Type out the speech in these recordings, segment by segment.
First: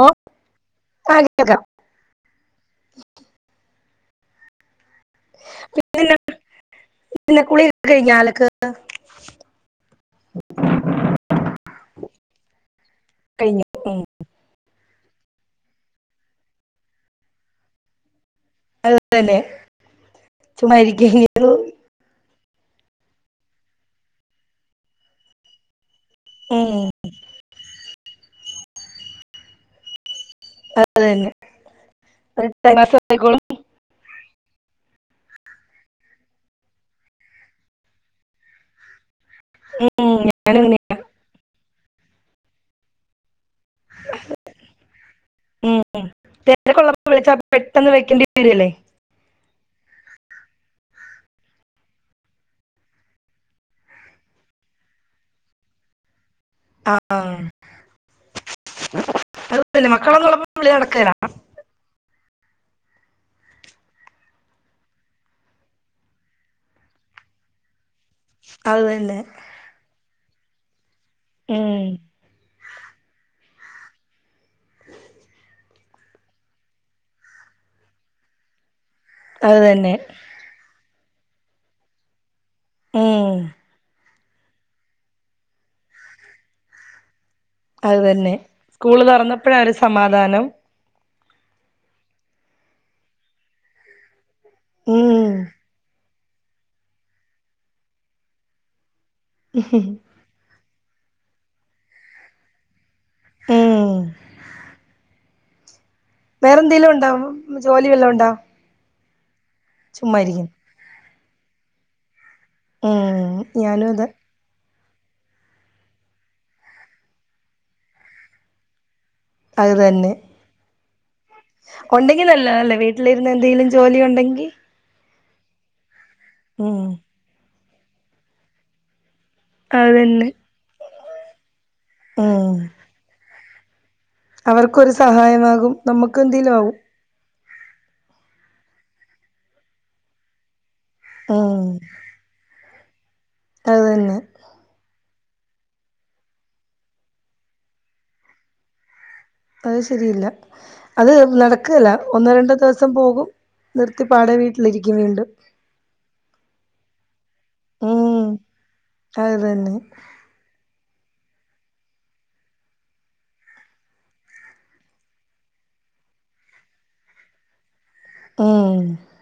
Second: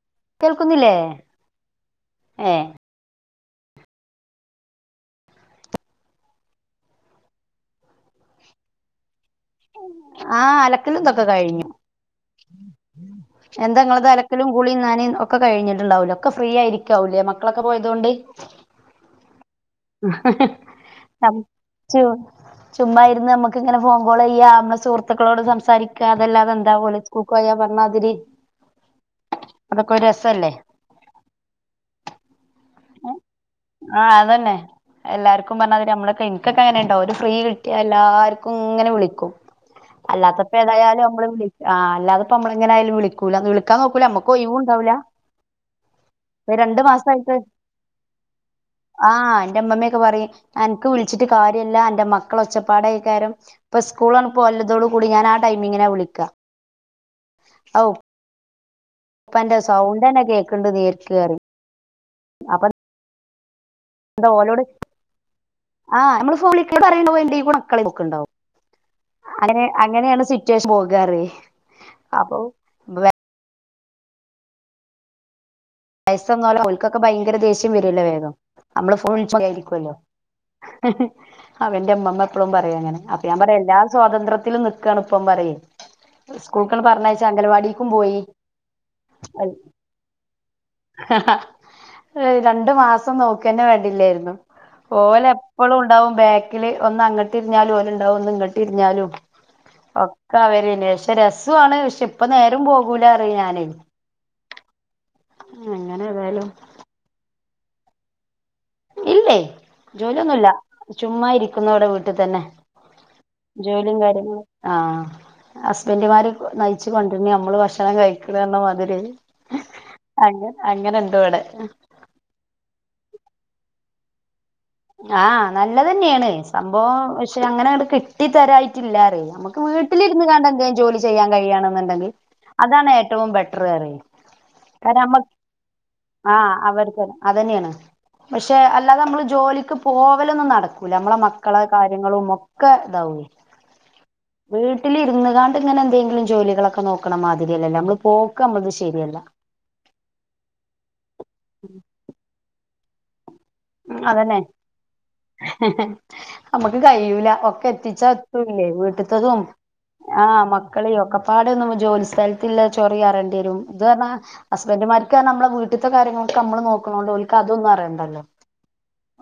ഓ കേൾക്കുന്നില്ലേ ആ കേൾക്കാം ഏഹ് പി പി [unintelligible] ന്ന കുളിക കഴിഞ്ഞ അലക്ക് ആഹ് അലക്കലും തൊക്കെ കഴിഞ്ഞു, കഴിഞ്ഞു ഉം. എന്താങ്ങളത് അലക് ക്കലും കുളിയും നനയും ഒക്കെ കഴിഞ്ഞിട്ടുണ്ടാവുല്ലോ, ഒക്കെ ഫ്രീ ആയിരിക്കാവുല്ലേ മക്കളൊക്കെ പോയതോണ്ട്. അത് തന്നെ ഹഹഹ ചുമ്മാ ഹയ്യ് നാം ഇരിക്കുന്നു ചു ചുമ്മയിരുന്ന് നമ്മുക്ക് ഇങ്ങനെ ഫോൺ കോൾ ചെയ്യാ നമ്മളാ സുഹൃത്തുക്കളോട് സംസാരിക്. ക്കാ അതല്ലാതെ എന്താ പോലെ. സ്കൂൾക്കോയാ പർഞ്ഞാതിരി അതൊക്കെ ഒരു രസല്ലേ. അത് തന്നെ. ഒര് ടൈം പാസ്സായിക്കോളും ആഹ് അതന്നെ എല്ലാർക്കും പറഞ്ഞാ മാതിരി നമ്മളൊക്കെ എനിക്കൊക്കെ അങ്ങനാട്ടോ ഒരു ഫ്രീ കിട്ടിയാ എല്ലാർക്കും ഇങ്ങനെ വിളിക്കും. ഉം, അല്ലാത്തപ്പോ ഞാനും ഇങ്ങനെയാ ഏതായാലും നമ്മള് വിളി ആഹ് അല്ലാതപ്പം നമ്മളെങ്ങനായാലും വിളിക്കൂല്ല. ഒന്ന് വിളിക്കാൻ നോക്കൂല്ല. നമ്മക്ക് ഒയിവും ഉണ്ടാവൂല്ല. ഉം ഉം തെരക്കുള്ളപ്പോ വിളിച്ചാ പെട്ടെന്ന് വെക്കേണ്ടി വരൂല്ലേ. ആഹ് എന്റെ അമ്മമ്മയൊക്കെ പറയും. എനക്ക് വിളിച്ചിട്ട് കാര്യല്ല എന്റെ മക്കള ഒച്ചപ്പാട കേക്കാരം. ഇപ്പൊ സ്കൂൾ അണുപ്പോവല്ലതോടു കൂടി ഞാനാ ടൈമിങ്ങിനാ വിളിക്ക. ആ അവു അത് കുഴപ്പം ഇല്ല മക്കളൊന്നും ഉള്ളപ്പോ വിളി നടക്കേല്ല. അപ്പ എന്താ ഓലോട് ആഹ് നമ്മള് [inaudible] പറയണ് പോലീ [inaudible] മക്കള് [unintelligible] ക്കുണ്ടാവും അത് തന്നെ അങ്ങനെ അങ്ങനെയാണ് സിറ്റുവേഷൻ പോകാറ്. ഉം അപ്പോ [unintelligible] വയസ്സാംകാലം അവൽക്കൊക്കെ ഭയങ്കര ദേഷ്യം വരൂല്ലേ വേഗം നമ്മള് ഫുൾ അത് തന്നെ ചൊകയാരിക്കുമല്ലോ ആഹ് എന്റെ അമ്മമ്മ എപ്പഴും പറയും അങ്ങനെ അപ്പൊ ഉം, ഞാൻ പറയും എല്ലാ സ്വാതന്ത്ര്യത്തിലും നി ക്കാണ്പ്പം പറയ്യേ സ്കൂൾക്കങ്ങട് പറഞ്ഞയച്ചാ അംഗലവാടി അത് തന്നെ സ്കൂള് തൊറന്നപ്പഴാ ഒരു സമാധാനം. രണ്ടു മാസം നോക്കന്ന വേണ്ടില്ലാരുന്നു. ഉം. ഓലെപ്പളും ഉണ്ടാവും ബാക്കില് ഒന്ന് അങ്ങട്ട് ഇരിഞ്ഞാലും ഓന്ണ്ടാവും ഒന്ന് ഇങ്ങട്ട് ഇരിഞ്ഞാലും. ഉഹ്ഹ ഒക്കെ അവരന്നേ പക്ഷെ രസമാണ് പക്ഷെ ഇപ്പ നേരും പോകൂല അറേം ഞാന്. ഉം. അങ്ങനെ ഏതായാലും വേറെന്തേലും ഉണ്ടോ ജോലി വല്ലോം ഉണ്ടോ? ഇല്ലേ ചുമ്മാ ഇരിക്കുന്നു ജോലിയൊന്നൂല്ല ചുമ്മാ ഇരിക്കുന്നു ഇവിടെ വീട്ടി തന്നെ ഉം ഞാനും ജോലീം അത് കാര്യങ്ങളും ആഹ് ഹസ്ബൻഡുമാര് നയിച്ചു കൊണ്ടരുന്ന് നമ്മള് ഭക്ഷണം കഴിക്കുക എന്ന മാതിരിയായി അത് അങ് അങ്ങനെ ഇണ്ട് ഇവിടെ കൊണ്ടെങ്കി നല്ലതാല്ലേ വീട്ടിലിരുന്ന് എന്തെങ്കിലും ജോലി ഒണ്ടെങ്കി ആഹ് നല്ലതന്നെയാണ് ഉം സംഭവം പക്ഷെ അങ്ങനെ അങ്ങട് കിട്ടി തരായിട്ടില്ലാറ് നമുക് ക്ക് അത് വീട്ടിലിരുന്ന് തന്നെ കാണ്ട് എന്തേലും ജോലി ചെയ്യാൻ കഴിയാണെന്നുണ്ടെങ്കി ഉം അതാണ് ഏറ്റവും ബെറ്റർ പറയേം അവർക്കൊരു സഹായമാകും ആഹ് നമുക്കുന്തേലും ആകും അവർക്ക് അതന്നെയാണ് പക്ഷെ അല്ലാതെ നമ്മള് ജോലിക്ക് പോവലൊന്നും നടക് ക്കുല മ്മളെ മക്കളെ ഉം കാര്യങ്ങളുമൊക്കെ ഇതാവും അത് തന്നെ വീട്ടിലിരുന്ന്കാണ്ട് ഇങ്ങനെ എന്തെങ്കിലും ജോലികളൊക്കെ നോക്കണ മാതിരിയല്ലല്ലേ നമ്മള് പോക്ക് നമ്മളത് ശരിയല്ല അത് ശരിയില്ല അത് നടക്കേല ഒന്നോ രണ്ടോ ദിവസം പോകും നിർത്തി പാടേ വീട്ടിലിരിക്കും വീണ്ടും അമ്മക്ക് കയ്യൂല ഒക്കെ എത്തിച്ചാ ഉം എത്തൂല്ലേ അത് വീട്ട്ത്തതും തന്നെ ആഹ് മക്കള് ഒക്കെപ്പാടെ ഒന്നും ജോലി സ്ഥലത്തില്ല ചൊറിയാറേണ്ടി വരും ഇത് പറഞ്ഞാ ഹസ്ബൻഡുമാർക്ക് നമ്മളെ വീട്ട്ത്തെ കാര്യങ്ങളൊക്കെ അമ്മള് നോക്കണോണ്ട് ഓൽക്ക് അതൊന്നും അറിയണ്ടല്ലോ ഉം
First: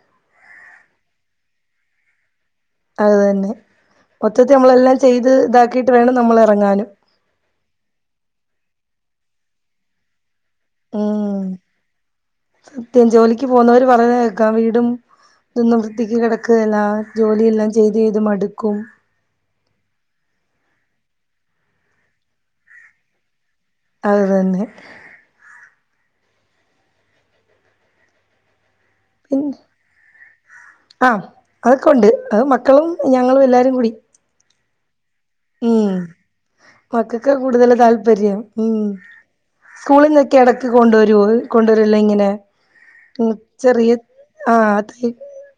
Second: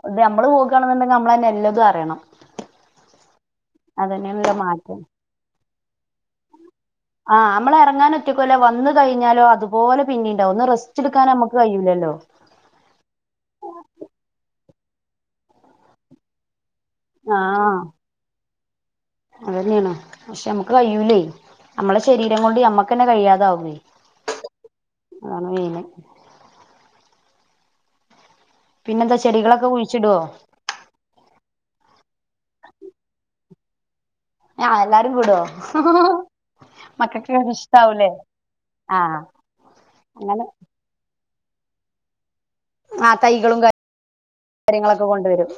ഇത് നമ്മള് നോക്കുകയാണെന്നുണ്ടെങ്കി നമ്മളന്നെ എല്ലാതും അറിയണം അത് തന്നെ മൊത്തത്തി അതന്നെയാണല്ലോ നമ്മളെല്ലാം മാറ്റം ചെയ്ത് ഇതാക്കീട്ട് വേണം നമ്മളെറങ്ങാനും ആഹ് അമ്മളെറങ്ങാൻ ഒറ്റക്കൂല്ലേ വന്നു കഴിഞ്ഞാലോ അതുപോലെ പിന്നേണ്ടാവും ഒന്ന് റെസ് റ്റെടുക്കാൻ ഉം അമ്മക്ക് കയ്യൂല്ലല്ലോ സത്യം ജോലിക്ക് പോന്നവര് പറയുന്ന കേക്കാം വീടും ഇതൊന്നും വൃത്തിക്ക് കെടക്കുകേല ജോലിയെല്ലാം ചെയ്ത് ചെയ്ത് മടുക്കും അത് തന്ന്യാണ് പക്ഷെ അമ്മുക്ക് കയ്യൂലേയ് അമ്മളെ ശെരീരം കൊണ്ട് ഞമ്മക്കെന്നെ കഴിയാതാവൂ യ് അത് തന്നെ അതാണ് വെയില് പിന്നെന്താ ചെടികളൊക്കെ കുഴിച്ചിടോ? അഹ്, അതൊക്കെ ഉണ്ട് അത് മക്കളും ഞങ്ങളും എല്ലാരും കൂടി ഏഹ് എല്ലാരും കൂടോ? മക്കക്ക് കൂടുതല് താല്പര്യം. ഉം ആഹ് സ്കൂളിൽന്നൊക്കെ അങ്ങനെ എടക്ക് കൊണ്ടുവരുവോ കൊണ്ടുവരുല്ലയിങ്ങനെ ആ ഉം ചെറിയ ആഹ് തൈ പ്പവെരും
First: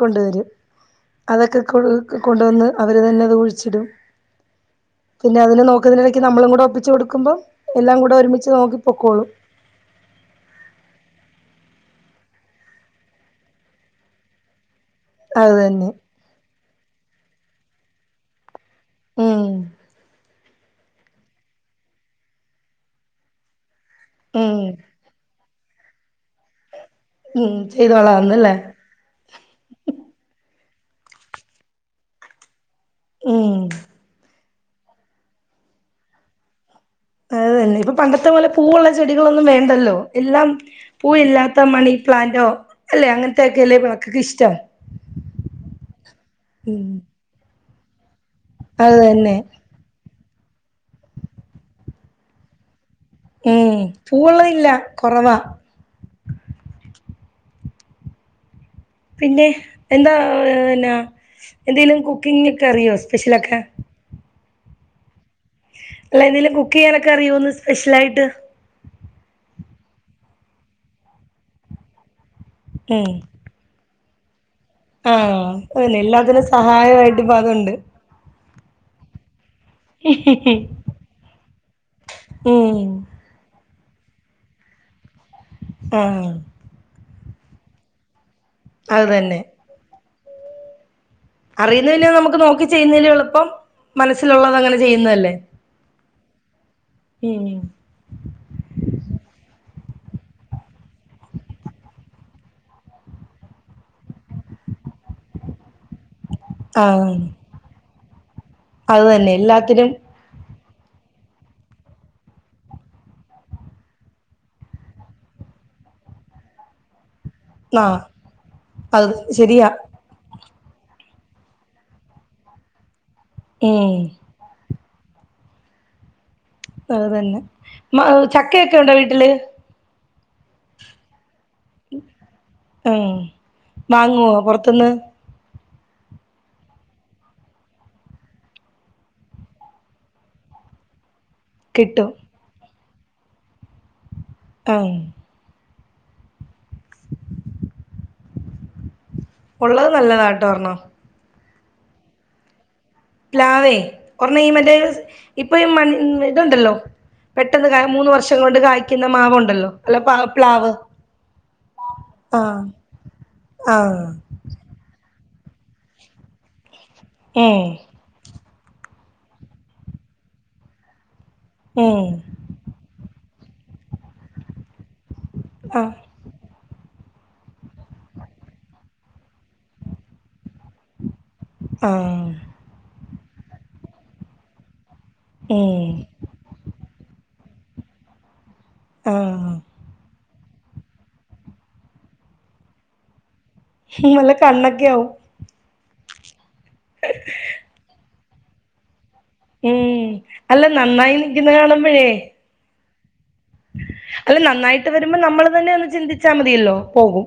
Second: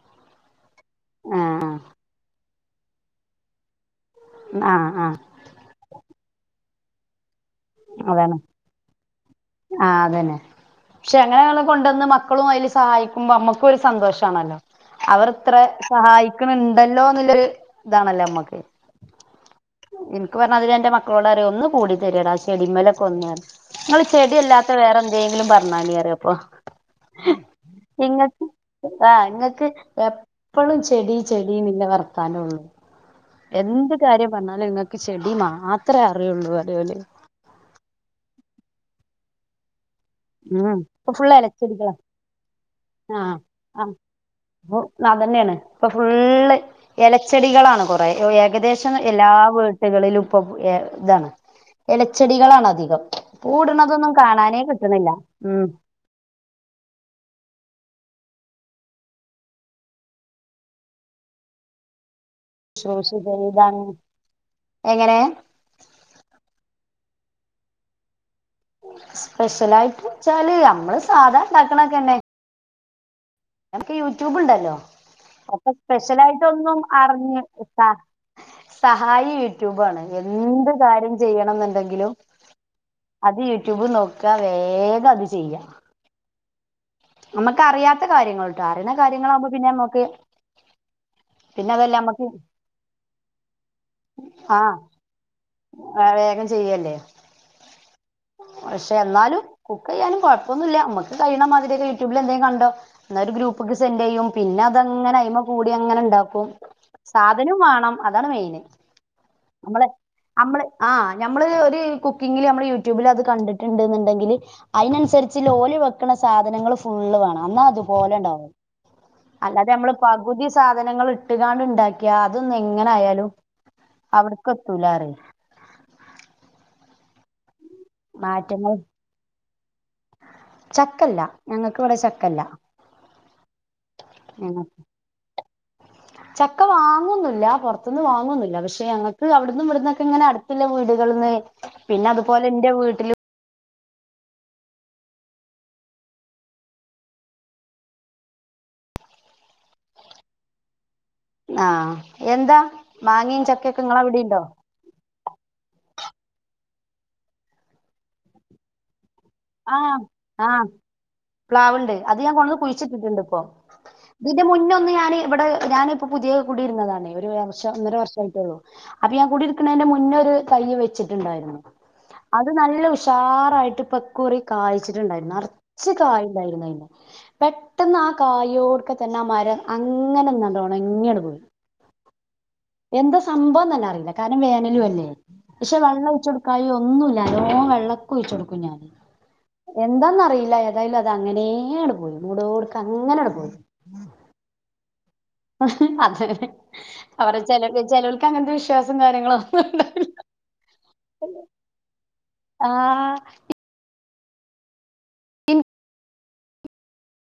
കൊണ്ടുവെരും. അതൊക്കെ കൊ കൊണ്ടുവന്ന് അവര് തന്നെ ത് കുഴിച്ചിടും. ആഹ് ആഹ് പിന്നെ അതിന് നോക്കുന്നതിനെടയ്ക്ക് നമ്മളും കൂടെ ഒപ്പിച്ച് കൊടുക്ക്മ്പം എല്ലാം കൂടെ ഒരുമിച്ച് നോക്കി പൊക്കോളും ആഹ് അതന്നെ പക്ഷെ അങ്ങനെള്ളെ കൊണ്ടുന്ന് മക്കളും അയില് സഹായിക്കുമ്പോ അമ്മക്കും ഒരു സന്തോഷാണല്ലോ അവർ അത് ഇത്രെ തന്നെ സഹായിക്ക്ണ് ണ്ടല്ലോന്ന്ല്ലരു താണല്ലോ അമ്മക്ക് ഉം ഇൻക്ക് പർഞ്ഞാതിരി എൻ്റെ മക്കളോടറിം ഒന്ന് കൂടിതെര്യടാ ചെടിമേലൊക്കൊന്ന് ങ്ങള് ഉം ചെടിയല്ലാത്ത വേറെ എന്തേങ്കിലും പർഞ്ഞാണീ അറിയപ്പൊ. ഉം ചെയ്തോളാന്നല്ലേ ആഹ് ങ്ങക്ക് എപ്പളും ചെടി ചെടിന്ന്ല്ലെ വർത്താനൊള്ളൂ ഉം എന്ത് കാര്യം പർഞ്ഞാലും ങ്ങക്ക് ചെടി മാത്രേ അറിയൊള്ളൂ അതേപോലെ അതെന്നെ, ഇപ്പൊ പണ്ടത്തെ പോലെ പൂവുള്ളെ ചെടികളൊന്നും വേണ്ടല്ലോ എല്ലാം ഉം ഇപ്പൊ ഫുള്ള് പൂവില്ലാത്ത ഇലച്ചെടികളാ മണീ പ്ലാന്റോ അല്ലേ അങ്ങൻത്തെയക്കെല്ലേ യിപ്പം മക്കക്ക് ഇഷ്ടം ന്നഅതന്നെണ് ഇപ്പൊ ഫുള്ള് ഉം ലച്ചെടികളാണ് കുറേ യോ ഏകദേശം അത് എല്ലാ തന്നെ വീ ട് കളിലും പ്പം ഏഹ് താണ് എലച്ചെടികളാണധികം. ഉം പൂവ്ട്ണതൊന്നും കാണാനേ പൂവുള്ളതില്ല കിട്ട്ണില്ല. കുറവാ പിന്നെ എന്താ ഏഹ് നാ എന്തെലും കുക്കിംഗെക്കെ അറിയോ ശുശ്രൂഷ സ്പെഷ്യലെക്കെ ചെയ്താണ് എങ്ങനെ അല്ല എന്തേലും കുക്കെയ്യാനൊക്കെ അറിയോന്ന് സ്പെഷ്യലായിട്ട് സ്പെഷ്യലായിട്ട് ച്ചാല് അമ്മള് സാധാ ണ്ടാക്ക്ണൊക്കെന്നെ ഏഹ് എനക്ക് യൂട്യൂബ്ണ്ടല്ലോ അപ്പോ അതന്നെ സ്പെഷ്യലായിട്ട് എല്ലാത്തിനും ഒന്നും സഹായമായിട്ട് ഇപ്പ അതുണ്ട് അറിഞ്ഞിട്ടാ സഹായി യൂട്യൂബാണ്. എന്ത് കാര്യം ചെയ്യണം എന്തെങ്കിലും ഉം അത് യൂട്യൂബ് നോക്ക വേഗം അത് ചെയ്യാ ഉം നമ്മക്കറിയാത്ത കാര്യങ്ങൾട്ടോ അറിണ അത് തന്നെ കാര്യങ്ങളാവുമ്പോ പിന്നെ അമ്മുക്ക് അറിയുന്ന പിന്നെ നമുക്ക് നോക്കി ചെയ്യുന്നതിലും എളുപ്പം മനസ്സിലുള്ളതങ്ങനെ ചെയ്യുന്നതല്ലേ. ആഹ് വേഗം ചെയ്യല്ലേ ഉം പക്ഷെ എന്നാലും കുക്കെയ്യാലും കൊഴപ്പൊന്നുല്ല്യ മ്മക്ക് കഴിയണ മാതിരിയൊക്കെ യൂട്യൂബിലെന്തെം കണ്ടോ ന്നാ ഒരു ഗ്രൂപ്പ്ക്ക് സെൻ്റെയ്യും പിന്നെ അതങ്ങനെ അയിമ കൂടിയങ്ങനെണ്ടാക്കും. ആഹ് അതിനും വാണം അതാണ് മെയിന് അത് തന്നെ നമ്മള് എല്ലാത്തിനും നമ്മള് ആ ഞമ്മള് ഒരു കുക്കിങ്ങില് ഞമ്മള് യൂട്യൂബിലത് കണ്ട്ട്ട്ണ്ട്ന്ന്ണ്ടെങ്കില് അയ്നൻസരിച്ച്ല്ലോല് വെക്ക്ണ സാധനങ്ങളും ഫുള്ള് വേണം ന്നാ ആഹ് അതുപോലെ ണ്ടാവും അത് ശരിയാ അല്ലാതെമ്മള് പകുതി സാധനങ്ങള് ഇട്ട്കാണ്ട് ണ്ടാക്ക്യ അതൊന്ന് എങ്ങനായാലും ഏഹ് അവ്ട്ക്കെത്തൂലാറിം അതെന്നെ മ നാറ്റങ്ങൾ ചക്കയൊക്കെണ്ടോ വീട്ടില് ചക്കല്ല ഞങ്ങക്ക് വടെ ചക്കല്ല ഉം വാങ്ങുവോ പുറത്തുന്ന് ചക്ക വാങ്ങൊന്നുല്ല പൊർത്ത്ന്ന് വാങ്ങൊന്നുല്ല പക്ഷെ ഞങ്ങക്കവ്ട്ന്നും ഇവിട്ന്നൊക്കെങ്ങനെ അട്ത്ത്ള്ള വീട്കൾന്ന് കിട്ടും പിന്നെ അതുപോലെ ഇന്റെ വീട്ട്ലും ഏ ഒള്ളത് നല്ലതാട്ടോ ഒര്ണ്ണം ആഹ് എന്താ മാങ്ങയും പ്ലാവെ ചക്കയൊക്കെ ഇങ്ങളെ അവിടിണ്ടോ ഒർണീമറ്റെ ഇപ്പീ മൺ ഇതുണ്ടല്ലോ പെട്ടെന്ന് മൂന്ന് വർഷം കൊണ്ട് കായ്ക്കുന്ന മാവൊ ആഹ് ആഹ് പ്ലാവ്ണ്ട് അത് ഞാൻ കൊണ്ടന്ന് ആഹ് കുഴിച്ചിട്ടിട്ട്ണ്ട് പ്പൊ ആഹ് ഇതിന്റെ മുന്നൊന്ന് ഞാൻ ഇവടെ ഞാനിപ്പോ പുത്യേത് കുടിര്ന്നതാണെ ഒരു ഏഹ് വർഷം ഒന്നര വർഷമായിട്ടൊള്ളു അപ്പൊ ഞാൻ കുടിയിരിക്ക്ണേന്റെ മുന്നൊരു തയ്യ് വെച്ച്ണ്ടായിര്ന്നു ഏ അത് നല്ല ഉഷാറായിട്ട് ഇപക്കുറി കായ്ച്ചിട്ടുണ്ടായിരുന്നു നർച്ച് ആഹ് കായ്ണ്ടായിര്ന്നു അയ്മ്മേ പെട്ടെന്ന് ആ കായോട്ക്കെത്തെന്നാ മരം അങ്ങനണ്ടൊണങ്ങിയണ്ട് പോയി ആഹ് എന്താ സംഭവം തന്നറില്ല കാരണം വേനലും അല്ലേ പക്ഷെ ഏഹ് വെള്ളൊയ്ച്ചൊട് ക്കായ് ഒന്നുല്ല നല്ലോം വെള്ളൊക്കൊയ്ച്ചൊടുക്കും ഞാൻ ആഹ് എന്താന്നറില്ല ഏതായാലും അത് അങ്ങനെ അണ്ട് പോയി മുടോട്ക്കെ അങ്ങനണ്ട് പോയി ഇനി വല്ല കല്ലൊക്കാവും അതെന്നെ അവരെ ചെലവ് ചെലോൽക്കങ്ങൻത്തെ വിശ്വാസം കാര്യങ്ങളൊ ഉം അല്ല നന്നായി നിക്കുന്ന കാണുമ്പഴേ ആഹ് അല്ല നന്നായിട്ട് വെരുമ്പോ നമ്മൾ തന്നെ ഒന്ന് ചിന്തിച്ചാ മതിയല്ലോ പോകും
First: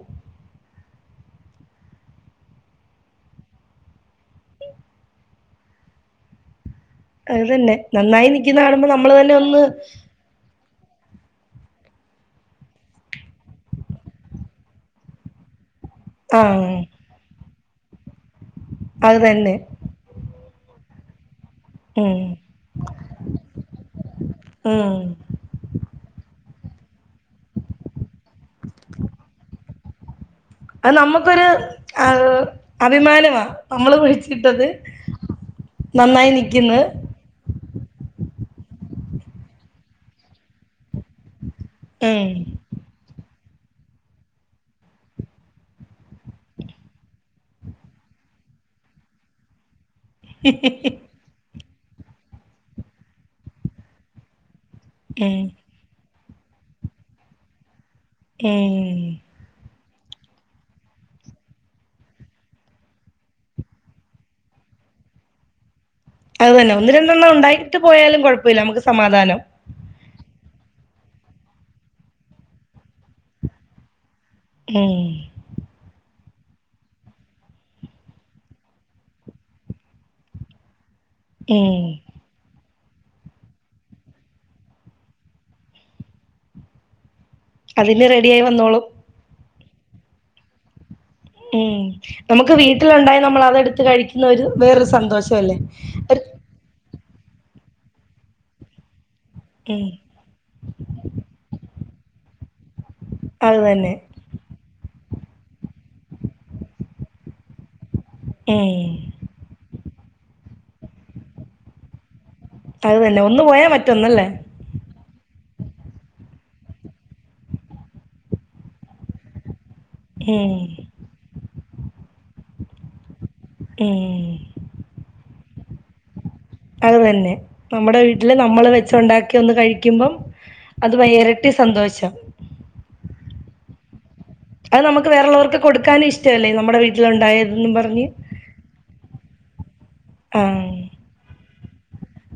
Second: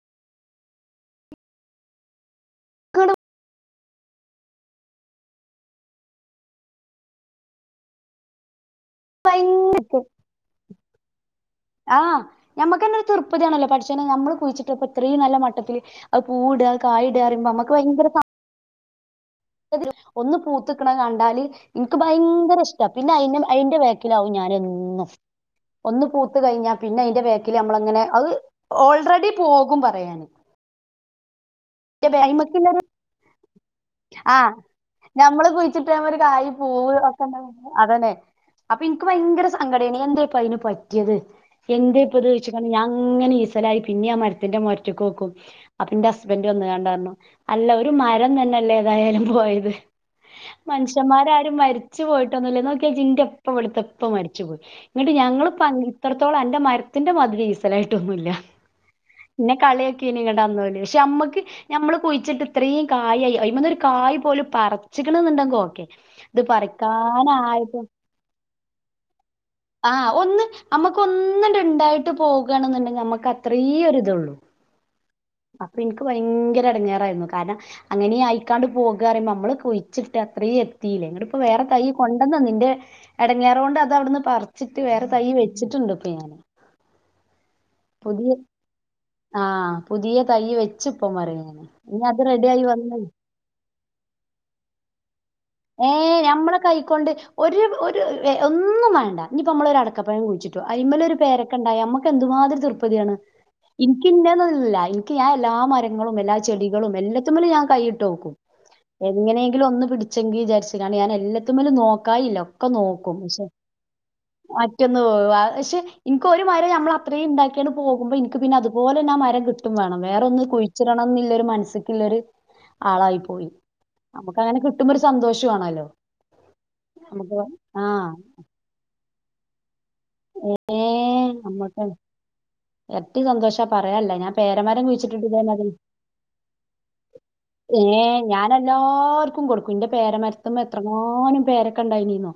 ആണോ അത് തന്നെ നന്നായി നിക്ക്ന്ന കാണുമ്പോ നമ്മള് തന്നെ ഒന്ന് ആഹ് ഞമ്മക്കെന്നൊര് തൃപ്പതിയാണല്ലോ പടച്ചോനെ നമ്മള് കുഴിച്ചിട്ടപ്പത്രീം നല്ല മട്ടത്തില് ആഹ് പൂടാ കായ്ട ർയുമ്പോ ഞമ്മക്ക് ഭയങ്കര സന്തോ അത് തന്നെ ഒന്ന് പൂത്ത്ക്ക്ണ കണ്ടാല് ഇൻക്ക് ഉം ഭയങ്കര ഇഷ്ട പിന്നെ അയി അയ്ന്റെ വേക്കിലാവും ഉം ഞാനെന്നും ഒന്ന് പൂത്ത് കയ്ഞ്ഞാ പിന്നയ്ന്റെ ബേക്കില് നമ്മളങ്ങനെ അത് ഓൾറെഡി പോകും പറയാന് അത് നമ്മക്കൊര് അയിമക്കില്ലൊരു അഭിമാനമാ നമ്മള് ആഹ് കുഴിച്ചിട്ടത് ഞമ്മള് കുഴിച്ചിട്ടേമ്മൊര് നന്നായി കായ് നിക്ക്ന്ന് പൂവ് ഒ അതെന്നെ അപ്പൊ ഇൻക്ക് ഭയങ്കര സങ്കടേനി എന്തെ പ്പയ്ന് പറ്റ്യേത് എന്ത ഇപ്പൊ ഇത് ഉം ചോദിച്ച ഞാൻ അങ്ങനെ ഈസലായി പിന്നെ ആ മരത്തിന്റെ മരയ്ക്ക് നോക്കും അപ്പന്റെ ഹസ്ബൻഡ് വന്ന്ങ്ങാണ്ട് പറഞ്ഞു അല്ല ഒരു മരം തന്നെല്ലേ ഏതായാലും പോയത് മനുഷ്യന്മാരാരും മരിച്ചു പോയിട്ടൊന്നുല്ലേ നോക്കിയാ ജിൻന്റെ ഇപ്പ ഇവിടത്തെ ഇപ്പ മരിച്ചു പോയി ന്നിട്ട് ഉം ഞങ്ങളിപ്പ ഇത്രത്തോളം അന്റെ മരത്തിന്റെ മതിരി ഈസലായിട്ടൊന്നുമില്ല ഏ പിന്നെ കളിയാകിനി അന്നോല് പക്ഷെ അമ്മക്ക് ഞമ്മള് കുഴിച്ചിട്ട് ഇത്രയും കായിയായി അയ്മന്ന് ഒരു കായ് പോലും പറച്ചിക്കണന്നുണ്ടെങ്കി ഓക്കെ ഇത് അത് തന്നെ ഒന്ന് രണ്ടെണ്ണം പറിക്കാനായപ്പോ ഉണ്ടായിട്ട് പോയാലും കുഴപ്പമില്ല നമുക്ക് സമാധാനം ആഹ് ഒന്ന് നമ്മുക്ക് ഒന്ന്ണ്ട് ഇണ്ടായിട്ട് പോകണെന്നുണ്ടെങ്കിൽ നമ്മുക്ക് അത്രേ ഒരിതള്ളൂ ഇമ് അപ്പൊ ഇനിക്ക് ഭയങ്കര എടങ്ങേറായിരുന്നു കാരണം അങ്ങനെ ആയിക്കാണ്ട് പോകറിയുമ്പോ നമ്മള് കുഴിച്ചിട്ട് അത്രയും എത്തിയില്ലേ നിട്ട്പ്പ വേറെ ഉം തൈ കൊ അവിടെന്ന നിന്റെ എടങ്ങെറ് കൊണ്ട് അത് അവിടുന്ന് പറിച്ചിട്ട് വേറെ തൈ വെച്ചിട്ടുണ്ട് ഇപ്പൊ ഞാന് അതിനി റെഡി പുതിയ ആയി വന്നോളും ആഹ് പുതിയ തൈ വെച്ചുപ്പ മരനെ ഇനി അത് റെഡി ആയി വന്ന് നമ്മള് അതെടുത്ത് കഴിക്കുന്ന ഒരു വേറൊരു സന്തോഷം അല്ലേ ഏഹ് ഞമ്മളെ കൈക്കൊണ്ട് ഒരു ഒന്നും വേണ്ട ഇനിയിപ്പോ നമ്മളൊ ഒരു ഉം അടക്ക്കാപ്പഴം കുഴിച്ചിട്ട ച്ചിട്ടു അയിമ്മേ ഒരു പേരക്ക ഇണ്ടായ നമ്മക്ക് എന്തുമാതിരി തൃപതിയാണ് അത് തന്നെ ഇനിക്ക് ഇന്നത് നൊന്നും ഇല്ല ഞാൻ എല്ലാ മരങ്ങളും എല്ലാ ചെടികളും എല്ലാത്തമ്മലും ഞാൻ കൈയിട്ട് നോക്കും ഏഹ് ഏ എങ്ങനെയെങ്കിലും ഒന്ന് പിടിച്ചെങ്കിൽ വിചാരിച്ച്കാണ്ട് ഞാൻ എല്ലതിൻമേലും നോകായില്ല അത്ത്തന്നെ ഒന്ന് പോയാൻ മറ്റൊന്ന്ല്ലേ പക്ഷെ ഇനിക്ക് ഒരു മരം നമ്മൾ അത്രയും ഇണ്ടാക്കിയാണ് പോകുമ്പോ ഇനിക്ക് പിന്ന്നെ അതുപോലെന്നെ ആ മരം കിട്ടും വേണം വേറൊന്ന് ഉം കുഴിച്ചിടണം ന്നില്ലരു മനസ്സിക്കുള്ളൊരു ആളായി പോയി ഏഹ് അങ്ങനെ കിട്ടുമ്പോ ഒരു സന്തോഷംമാണല്ലോ അതു തന്നെ നമ്മുടെ വീട്ടിൽ നമ്മൾ വെച്ച് ഉണ്ടാക്കി ഒന്ന് കഴിക്കുമ്പം ഏ അത് ഭയ ഇരട്ടി അമ്മക്കാണ് സന്തോഷം എരട്ടി സന്തോഷാ പറയാല്ല ഞാൻ അത് പേരമരം നമുക്ക് കുഴിച്ചിട്ടിട്ട് ഇതേമാതിരി വേറുള്ളവർക്ക് കൊടുക്കാനും ഇഷ്ടമല്ലേ നമ്മുടെ വീട്ടിലുണ്ടായതെന്നും പറഞ്ഞ് എല്ലാർക്കും കൊടുക്കും ഇന്റെ ആ പേരമരത്തിൻമേ എത്രങ്ങാനും പേരക്ക ഇണ്ടായിന്നറിയോ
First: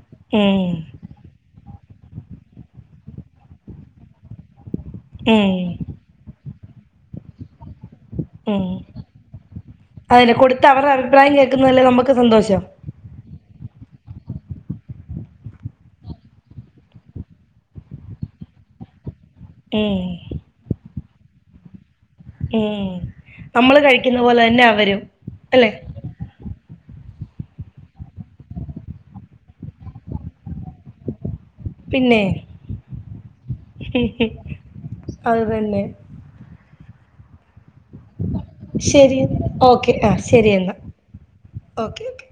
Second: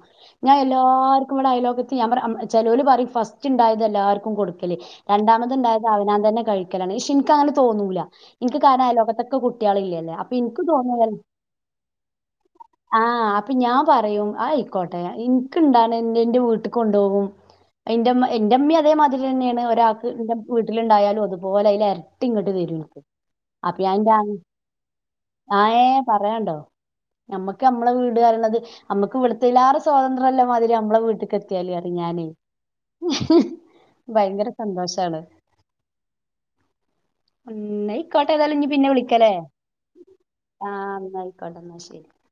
ഞാൻ ഉം എല്ലാർക്കും ഇവിടെ അയലോകത്ത് ഞാൻ പറയാ ചെലോല് പറ ഫസ്റ്റ് ഇണ്ടായത് എല്ലാർക്കും കൊടുക്കും രണ്ടാമത് ഉം ഇണ്ടായത് അവനാൻ തന്നെ കഴിക്കലാണ് ഷേ ഇൻക്ക് അങ്ങനെ തോന്നൂല്ല എനിക്ക് ഉം കാരണായ അയാലോകതോകെ ലോകത്തൊക്കെ കുട്ടികളില്ലേ അതന്നെ അപ്പൊ ഇനിക്ക് കൊടുത്ത് തോന്ന അവരുടെ അഭിപ്രായം കേൾക്കുന്നതല്ലേ നമുക്ക് സന്തോഷം ആഹ് അപ്പൊ ഞാൻ പറയും ആയിക്കോട്ടെ ഇൻക്ക് ഇണ്ടാണ് എന്റെ വീട്ട്ക്ക്‌ കൊണ്ടോകും എന്റെമ്മ എന്റെ ഇമ്മ അതേമാതിരി തന്നെയാണ് ഉം. ഒരാൾക്ക് എ വീട്ടിലുണ്ടായാലും അതുപോലെ അതില് എരട്ടി ട്ടി ഇങ്ങട്ട് തരും ഉം. ഇന്ക് നമ്മള് അപ്പൊ ഞാൻ ഇന്റെ കഴിക്കുന്ന പോലെ തന്നെ അവരും ആ അല്ലെ ഏഹ് പറയാണ്ടോ നമ്മക്ക് നമ്മളെ വീട് അറീണത് നമ്മുക്ക് ഇവിടത്തീലേറെ സ്വാതന്ത്ര ഇല്ലേ മാതിരി നമ്മളെ വീട്ട പിന്നെ ഞാനെ ഭയങ്കര സന്തോഷാണ് അത് തന്നെ ഇന്നയിക്കോട്ടെ ഏതായാലും ഇഞ്ഞ് പിന്നെ ശരി വിളിക്കലേ ഓക്കെ ആ ശരി എന്നാ ആഹ് ഇന്നാ ആയിക്കോട്ടെ ഇന്നാ ഓക്കെ ശെരി ഓക്കെ